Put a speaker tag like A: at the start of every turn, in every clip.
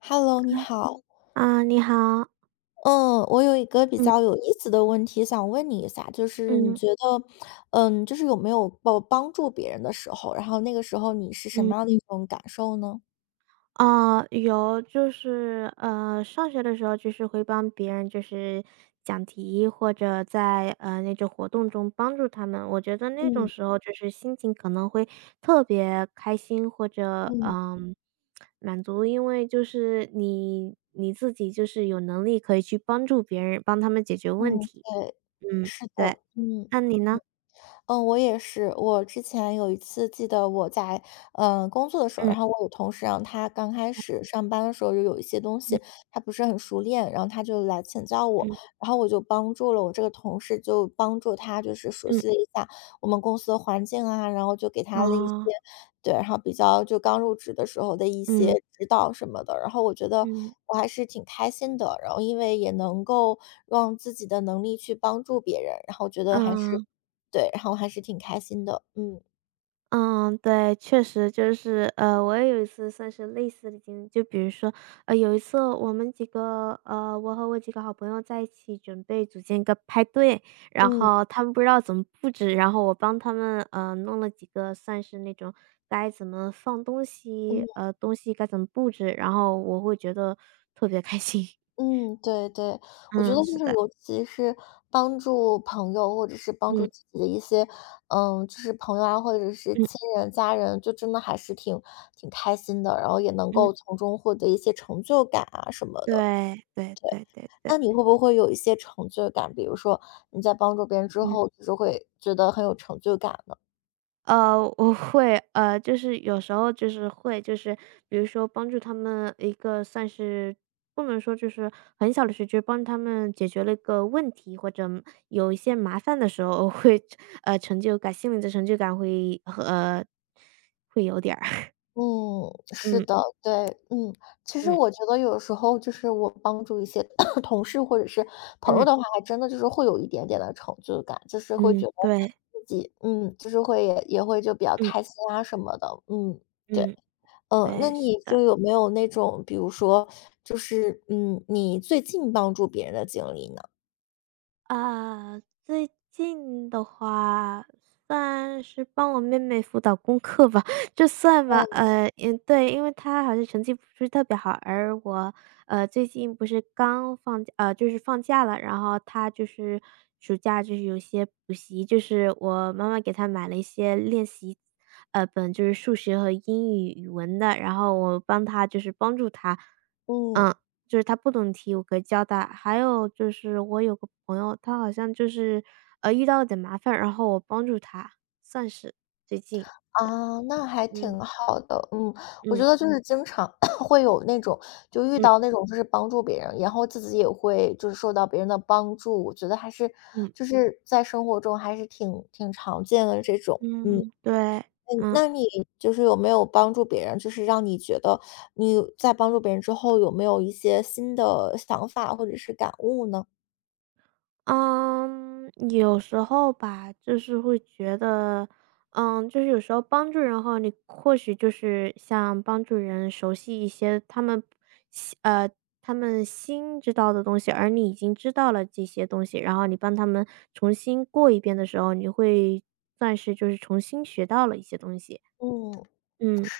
A: Hello，你好。
B: 啊，你好。
A: 嗯，我有一个比较
B: 嗯，
A: 有意思的问题想问你一下，就是你
B: 嗯，
A: 觉得，就是有没有帮助别人的时候，然后那个时候你是什
B: 嗯。
A: 么样的一种感受呢？
B: 哦，有。就是上学的时候就是会帮别人，就是讲题，或者在那种活动中帮助他们。我觉得那种
A: 嗯
B: 时候就是心情可能会特别开心，或者
A: 嗯
B: 满足，因为就是你自己就是有能力可以去帮助别人，帮他们解决问
A: 嗯，
B: 题。
A: 对，
B: 嗯，
A: 是
B: 对。
A: 的，嗯。
B: 那你呢？
A: 嗯，我也是。我之前有一次记得我在，工作的时候，然后
B: 嗯，
A: 我有同事让他刚开始上班的时候，就有一些东
B: 嗯，
A: 西他不是很熟练，然后他就来请教我，
B: 嗯，
A: 然后我就帮助了我这个同事，就帮助他就是熟
B: 嗯，
A: 悉了一下我们公司的环境啊，然后就给他了一些
B: 哦，
A: 对，然后比较就刚入职的时候的一些
B: 嗯，
A: 指导什么的，然后我觉得
B: 嗯。
A: 我还是挺开心的，然后因为也能够让自己的能力去帮助别人，然后觉得还是
B: 嗯，
A: 对，然后还是挺开心的，嗯。
B: 嗯，对，确实就是，我也有一次算是类似的经历，就比如说，有一次我们几个，我和我几个好朋友在一起准备组建一个派对，然
A: 嗯
B: 后他们不知道怎么布置，然后我帮他们，弄了几个算是那种该怎么放东
A: 嗯
B: 西，东西该怎么布置，然后我会觉得特别开心。
A: 嗯，对对，我觉得
B: 嗯，
A: 就
B: 是
A: 是
B: 的。
A: 尤其是帮助朋友或者是帮助
B: 嗯，
A: 自己的一些，就是朋友啊，或者是
B: 嗯，
A: 亲人、家人，就真的还是挺开心的，然后也能
B: 嗯。
A: 够从中获得一些成就感啊什么的。
B: 对对对对对。
A: 那你会不会有一些成就感？比如说你在帮助别人之
B: 嗯。
A: 后，就是会觉得很有成就感呢？
B: 我会，就是有时候就是会，就是比如说帮助他们一个算是，不能说就是很小的事，就是帮他们解决了一个问题，或者有一些麻烦的时候，我会， 成就感，心里的成就感会有点儿。
A: 嗯，是
B: 嗯，
A: 的，对，嗯，其实
B: 嗯，
A: 我觉得有时候就是我帮助一些 同事或者是朋友
B: 嗯，
A: 的话，还真的就是会有一点点的成就感，就是会觉
B: 嗯，
A: 得
B: 对。
A: 自己，就是会也会就比较开心
B: 嗯，
A: 啊什么的，对，
B: 嗯，
A: 那
B: 对，是
A: 你
B: 的。
A: 就有没有那种，比如说，就是你最近帮助别人的经历呢？
B: 啊，最近的话，算是帮我妹妹辅导功课吧，就算吧。
A: 嗯
B: 也对，因为她好像成绩不是特别好，而我，最近不是刚放假，就是放假了，然后她就是暑假就是有些补习，就是我妈妈给她买了一些练习，本就是数学和英语、语文的，然后我帮她就是帮助她。
A: 嗯。
B: 嗯。就是他不懂题，我可以教他。还有就是我有个朋友，他好像就是，遇到了点麻烦，然后我帮助他，算是最近。
A: 啊，那还
B: 嗯，
A: 挺好的，我觉
B: 嗯，
A: 得就是经常 会有那种，就遇
B: 嗯，
A: 到那种就是帮助别人，然后自己也会就是受到别人的帮助，我觉得还是
B: 嗯，
A: 就是在生活中还是挺常见的这种，
B: 嗯，对。
A: 那
B: 嗯。
A: 那你就是有没有帮助别人，就是让你觉得你在帮助别人之后有没有一些新的想法或者是感悟呢？
B: 嗯，有时候吧，就是会觉得，嗯，就是有时候帮助人后，你或许就是像帮助人熟悉一些新呃，他们新知道的东西，而你已经知道了这些东西，然后你帮他们重新过一遍的时候，你会算是就是重新学到了一些东西。
A: 嗯
B: 嗯，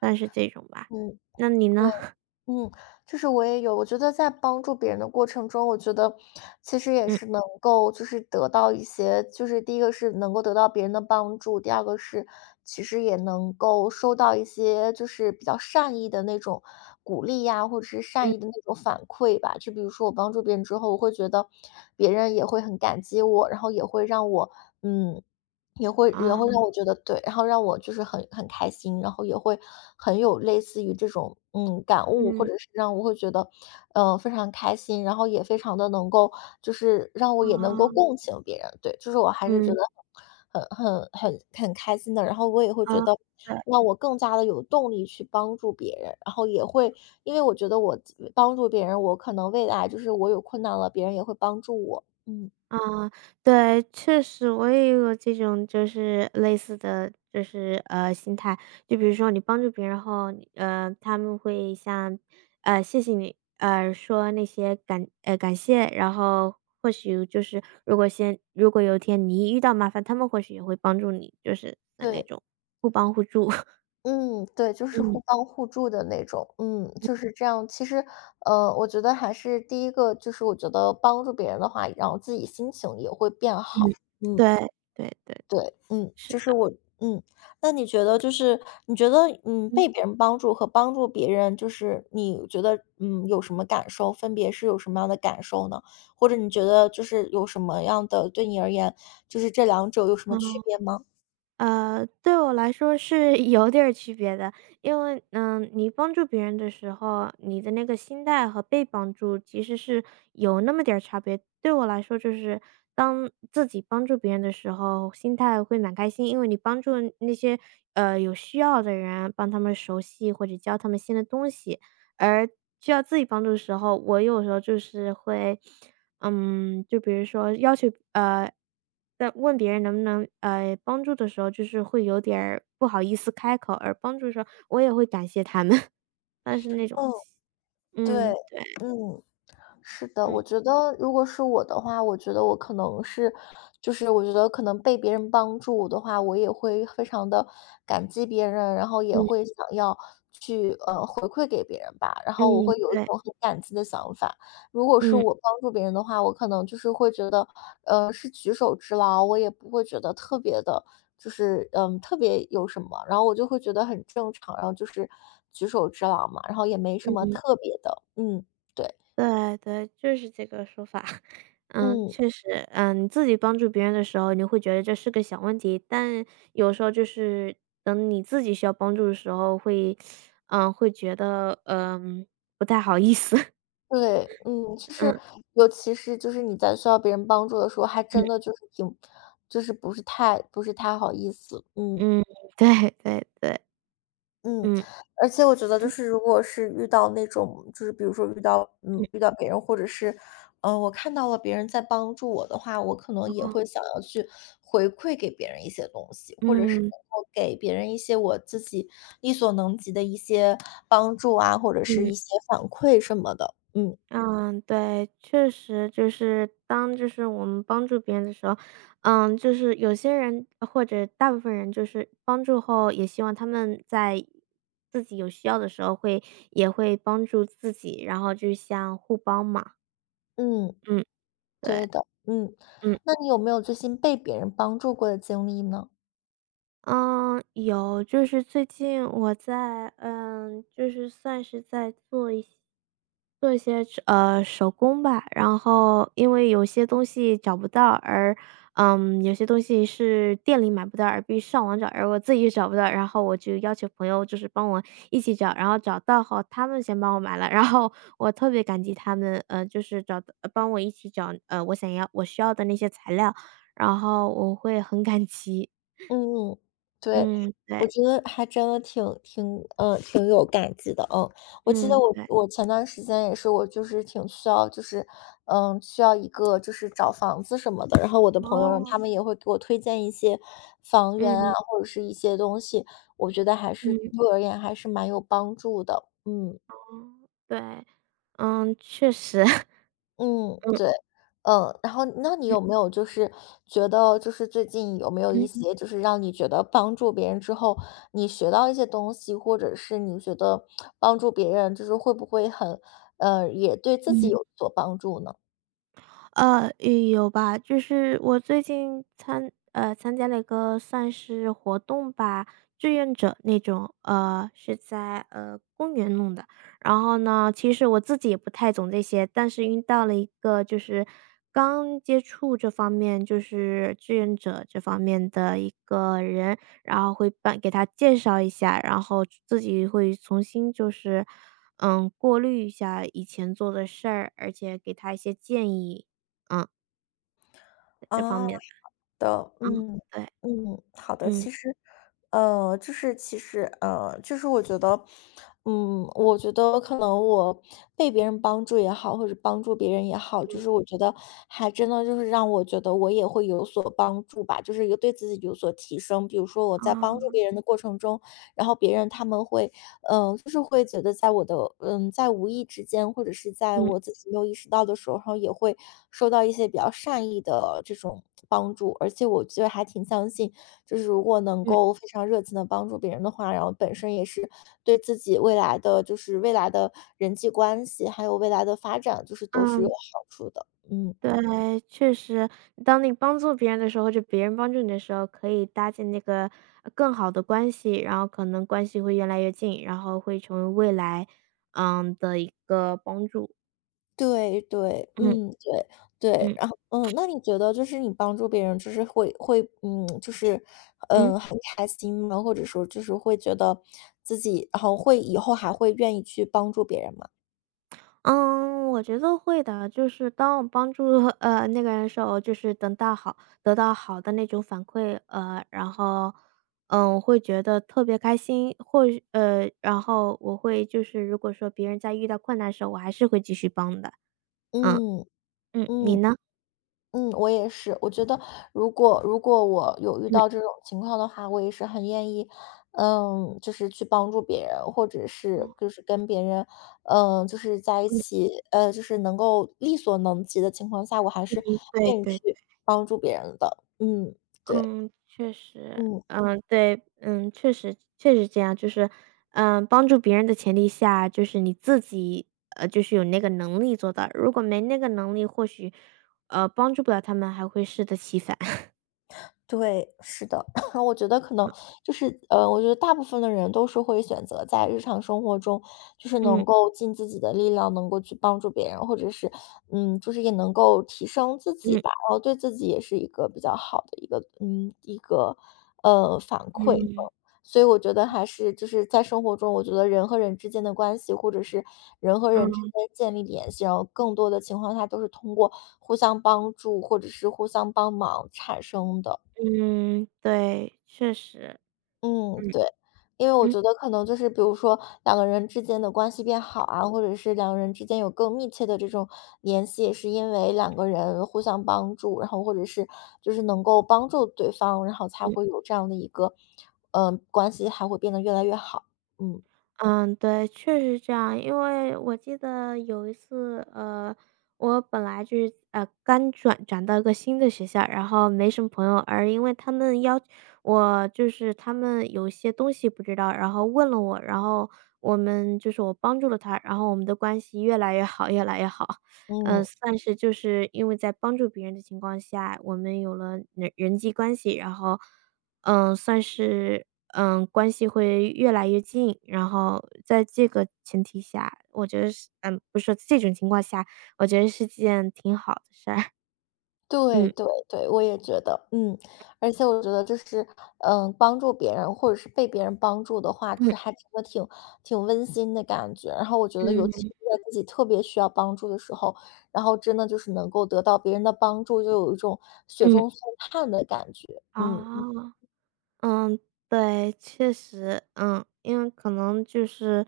B: 算是这种吧。
A: 嗯。
B: 那你呢？
A: 嗯，就是我也有，我觉得在帮助别人的过程中，我觉得其实也
B: 嗯，
A: 是能够就是得到一些，就是第一个是能够得到别人的帮助，第二个是其实也能够收到一些就是比较善意的那种鼓励呀，或者是善
B: 嗯，
A: 意的那种反馈吧。就比如说我帮助别人之后，我会觉得别人也会很感激我，然后也会让我嗯。也会也
B: 啊，
A: 会让我觉得对，然后让我就是很开心，然后也会很有类似于这种感悟，或
B: 嗯，
A: 者是让我会觉得，非常开心，然后也非常的能够，就是让我
B: 啊，
A: 也能够共情别人，对，就是我还是觉
B: 嗯，
A: 得很开心的，然后我也会
B: 啊，
A: 觉得
B: 对。
A: 让我更加的有动力去帮助别人，然后也会因为我觉得我帮助别人，我可能未来就是我有困难了，别人也会帮助我，嗯，
B: 嗯，对，确实我也有这种就是类似的，就是心态。就比如说你帮助别人后，他们会像谢谢你，说那些感谢，然后或许就是如果有一天你遇到麻烦，他们或许也会帮助你，就是的那
A: 对。
B: 种互帮互助。
A: 嗯，对，就是互
B: 嗯，
A: 帮互助的那种，就是这样。其实，我觉得还是第一个，就是我觉得帮助别人的话，然后自己心情也会变
B: 嗯。
A: 好。嗯，
B: 对对对，
A: 对，
B: 是
A: 就是
B: 的。
A: 我，嗯，那你觉得，就是你觉得，
B: 嗯。
A: 被别人帮助和帮助别人，就是你觉得，有什么感受？分别是有什么样的感受呢？或者你觉得，就是有什么样的，对你而言，就是这两者有什么区
B: 啊。
A: 别吗？
B: 对我来说是， 有点儿区别的，因为你帮助别人的时候，你的那个心态和被帮助其实是有那么点儿差别。对我来说，就是当自己帮助别人的时候，心态会蛮开心，因为你帮助那些有需要的人，帮他们熟悉或者教他们新的东西，而需要自己帮助的时候，我有时候就是会。嗯，就比如说要求在问别人能不能，帮助的时候，就是会有点儿不好意思开口，而帮助的时候，我也会感谢他们。但是那种，
A: 嗯，对，
B: 嗯，对，
A: 嗯。是的，
B: 嗯，
A: 我觉得如果是我的话，我觉得我可能是，就是我觉得可能被别人帮助的话，我也会非常的感激别人，然后也
B: 嗯，
A: 会想要去回馈给别人吧，然后我
B: 嗯，
A: 会有一
B: 对，
A: 种很感激的想法。如果是
B: 嗯，
A: 我帮助别人的话，我可能就是会觉得，是举手之劳，我也不会觉得特别的，就是特别有什么，然后我就会觉得很正常，然后就是举手之劳嘛，然后也没什么
B: 嗯，
A: 特别的，对，
B: 对，对，就是这个说法。嗯，
A: 嗯。
B: 确实。嗯，你自己帮助别人的时候，你会觉得这是个小问题，但有时候就是等你自己需要帮助的时候会，会觉得，不太好意思。
A: 对，就是
B: 嗯。
A: 尤其是就是你在需要别人帮助的时候，还
B: 嗯，
A: 真的就是挺，就是不是太好意思，嗯
B: 嗯，对对对。
A: 嗯，
B: 嗯，
A: 而且我觉得就
B: 嗯，
A: 是如果是遇到那种就是比如说遇到嗯
B: 嗯，
A: 遇到别人或者是，我看到了别人在帮助我的话，我可能也会想要去回馈给别人一些东西，或者是
B: 嗯，
A: 能够给别人一些我自己力所能及的一些帮助啊，或者是
B: 嗯，
A: 一些反馈什么的，嗯
B: 嗯，对。确实就是当就是我们帮助别人的时候，嗯，就是有些人或者大部分人就是帮助后，也希望他们在自己有需要的时候也会帮助自己，然后就像互帮嘛。
A: 嗯。
B: 嗯，对。
A: 对的，嗯。
B: 嗯。
A: 那你有没有最近被别人帮助过的经历呢？
B: 嗯，有。就是最近我在，嗯，就是算是在做一些手工吧，然后因为有些东西找不到，而有些东西是店里买不到，而必须上网找，而我自己找不到，然后我就要求朋友就是帮我一起找，然后找到后他们先帮我买了，然后我特别感激他们，就是找到帮我一起找，我需要的那些材料，然后我会很感激。
A: 嗯，对，
B: 嗯，
A: 我
B: 对。
A: 觉得还真的挺有感激的，嗯。我记得
B: 嗯，
A: 我
B: 对。
A: 我前段时间也是，我就是挺需要就是需要一个就是找房子什么的，然后我的朋友让
B: 哦。
A: 他们也会给我推荐一些房源啊，
B: 嗯，
A: 或者是一些东西，我觉得还是
B: 嗯。
A: 对我而言还是蛮有帮助的，嗯。
B: 哦。对。嗯，确实。
A: 嗯，
B: 嗯，
A: 对，然后那你
B: 嗯，
A: 有没有就是觉得，就是最近有没有一嗯
B: 嗯。
A: 些就是让你觉得帮助别人之后，你学到一些东西，或者是你觉得帮助别人，就是会不会很，也对自己
B: 嗯，
A: 有所帮助呢？
B: 也有吧，就是我最近参加了一个算是活动吧，志愿者那种，是在，公园弄的。然后呢，其实我自己也不太懂这些，但是遇到了一个就是刚接触这方面，就是志愿者这方面的一个人，然后会帮给他介绍一下，然后自己会重新就是，过滤一下以前做的事儿，而且给他一些建议。嗯，在这方
A: 啊。
B: 面的。
A: 的，
B: 嗯，
A: 嗯
B: 对，
A: 嗯，好的。
B: 嗯，
A: 其实，就是其实，就是我觉得，我觉得可能我被别人帮助也好，或者帮助别人也好，
B: 嗯，
A: 就是我觉得还真的就是让我觉得我也会有所帮助吧，就是一个对自己有所提升。比如说我在帮助
B: 啊，
A: 别人的过程中，然后别人他们会就是会觉得在我的在无意之间，或者是在
B: 嗯，
A: 我自己没有意识到的时候，然后也会收到一些比较善意的这种帮助。而且我觉得还挺相信，就是如果能
B: 嗯，
A: 够非常热情的帮助别人的话，然后本身也是对自己未来的，就是未来的人际关系，还有未来的发展，就是都是有
B: 嗯，
A: 好处的。嗯。
B: 对，确实。当你帮助别人的时候，或者别人帮助你的时候，可以搭建那个更好的关系，然后可能关系会越来越近，然后会成为未来，的一个帮助。
A: 对对，
B: 嗯，
A: 对对，
B: 嗯，
A: 然后那你觉得就是你帮助别人，就是会会嗯，就是
B: 嗯。
A: 嗯，很开心吗？或者说就是会觉得自己，然后会以后还会愿意去帮助别人吗？
B: 嗯，我觉得会的，就是当我帮助 那个人的时候，就是等到好得到好的那种反馈，然后我会觉得特别开心，或许然后我会就是如果说别人在遇到困难的时候，我还是会继续帮的。嗯，
A: 嗯
B: 嗯。你
A: 嗯。
B: 呢？
A: 嗯，我也是。我觉得如果我有遇
B: 嗯，
A: 到这种情况的话，我也是很愿意，就是去帮助别人，或者是就是跟别人，就是在一
B: 嗯，
A: 起，就是能够力所能及的情况下，我还是
B: 对
A: 愿意
B: 对。
A: 去帮助别人的。嗯，对，
B: 嗯，确实。
A: 嗯。
B: 嗯，对。嗯，确实确实这样。就是，嗯，帮助别人的前提下，就是你自己，就是有那个能力做到。如果没那个能力，或许，帮助不了他们，还会适得其反。
A: 对，是的，然后我觉得可能就是，我觉得大部分的人都是会选择在日常生活中，就是能
B: 嗯，
A: 够尽自己的力量，能够去帮助别人，或者是，就是也能够提升自己
B: 嗯，
A: 吧，然后对自己也是一个比较好的一个，一个，反馈。嗯
B: 嗯，
A: 所以我觉得还是就是在生活中，我觉得人和人之间的关系，或者是人和人之间
B: 嗯，
A: 建立联系，然后更多的情况下都是通过互相帮助或者是互相帮忙产生的。
B: 嗯，对，确实。
A: 嗯，
B: 嗯，
A: 对，因为我
B: 嗯，
A: 觉得可能就是比如说两个人之间的关系变好啊，或者是两个人之间有更密切的这种联系，也是因为两个人互相帮助，然后或者是就是能够帮助对方，然后才
B: 嗯。
A: 会有这样的一个，关系还会变得越来越好。嗯
B: 嗯，对，确实这样。因为我记得有一次，我本来就是，刚转到一个新的学校，然后没什么朋友，而因为他们要我，就是他们有些东西不知道，然后问了我，然后我们就是我帮助了他，然后我们的关系越来越好，越来越好。嗯，
A: 嗯。
B: 算是就是因为在帮助别人的情况下，我们有了人际关系，然后算是，关系会越来越近。然后在这个前提下，我觉得是，不是说这种情况下，我觉得是件挺好的事儿。
A: 对
B: 嗯，
A: 对对，我也觉得，而且我觉得就是，帮助别人或者是被别人帮助的话，就是还
B: 嗯，
A: 真的挺温馨的感觉。然后我觉得，尤其是
B: 嗯，
A: 在自己特别需要帮助的时候，然后真的就是能够得到别人的帮助，就有一种雪
B: 嗯。
A: 中送炭的感觉。嗯。
B: 哦。嗯，对，确实。嗯，因为可能就是，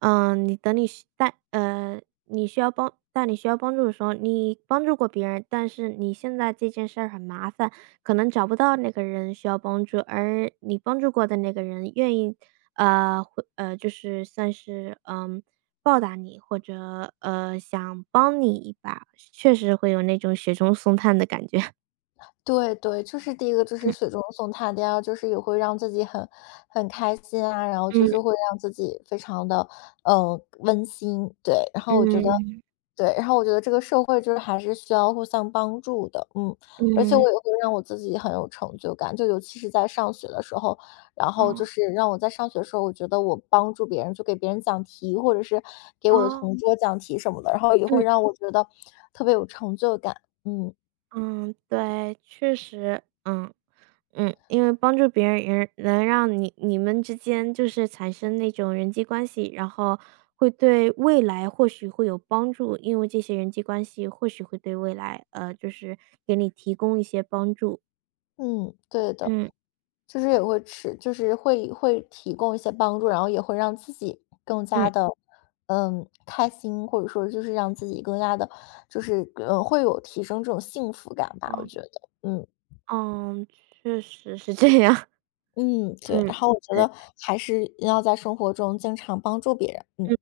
B: 你等你需带呃，你需要帮在你需要帮助的时候，你帮助过别人，但是你现在这件事儿很麻烦，可能找不到那个人需要帮助，而你帮助过的那个人愿意，会就是算是报答你，或者想帮你一把，确实会有那种雪中送炭的感觉。
A: 对对，就是第一个就是雪 中送炭，第二个就是也会让自己很开心啊，然后就
B: 嗯，
A: 是会让自己非常的温馨，对。然后我觉得
B: 嗯，
A: 对，然后我觉得这个社会就是还是需要互相帮助的，嗯。而且
B: 嗯，
A: 我
B: 嗯。
A: 也会让我自己很有成就感，就尤其是在上学的时候，然后就
B: 哦，
A: 是让我在上学的时候，我觉得我帮助别人，就给别人讲题，或者是给我的
B: 哦。
A: 同桌讲题什么的，然后也会
B: 嗯，
A: 让我觉得特别有成就感，嗯，
B: 嗯，对，确实。嗯，嗯。因为帮助别人也能让你们之间就是产生那种人际关系，然后会对未来或许会有帮助，因为这些人际关系或许会对未来，就是给你提供一些帮助。
A: 嗯，对的。
B: 嗯，
A: 就是也会吃，就是会提供一些帮助，然后也会让自己更加
B: 嗯，
A: 的，开心，或者说就是让自己更加的，就是会有提升这种幸福感吧，我
B: 嗯，
A: 觉得，嗯
B: 嗯，确实是这样。
A: 嗯，对。
B: 嗯，
A: 然后我觉
B: 对。
A: 得还是要在生活中经常帮助别人，嗯。
B: 嗯。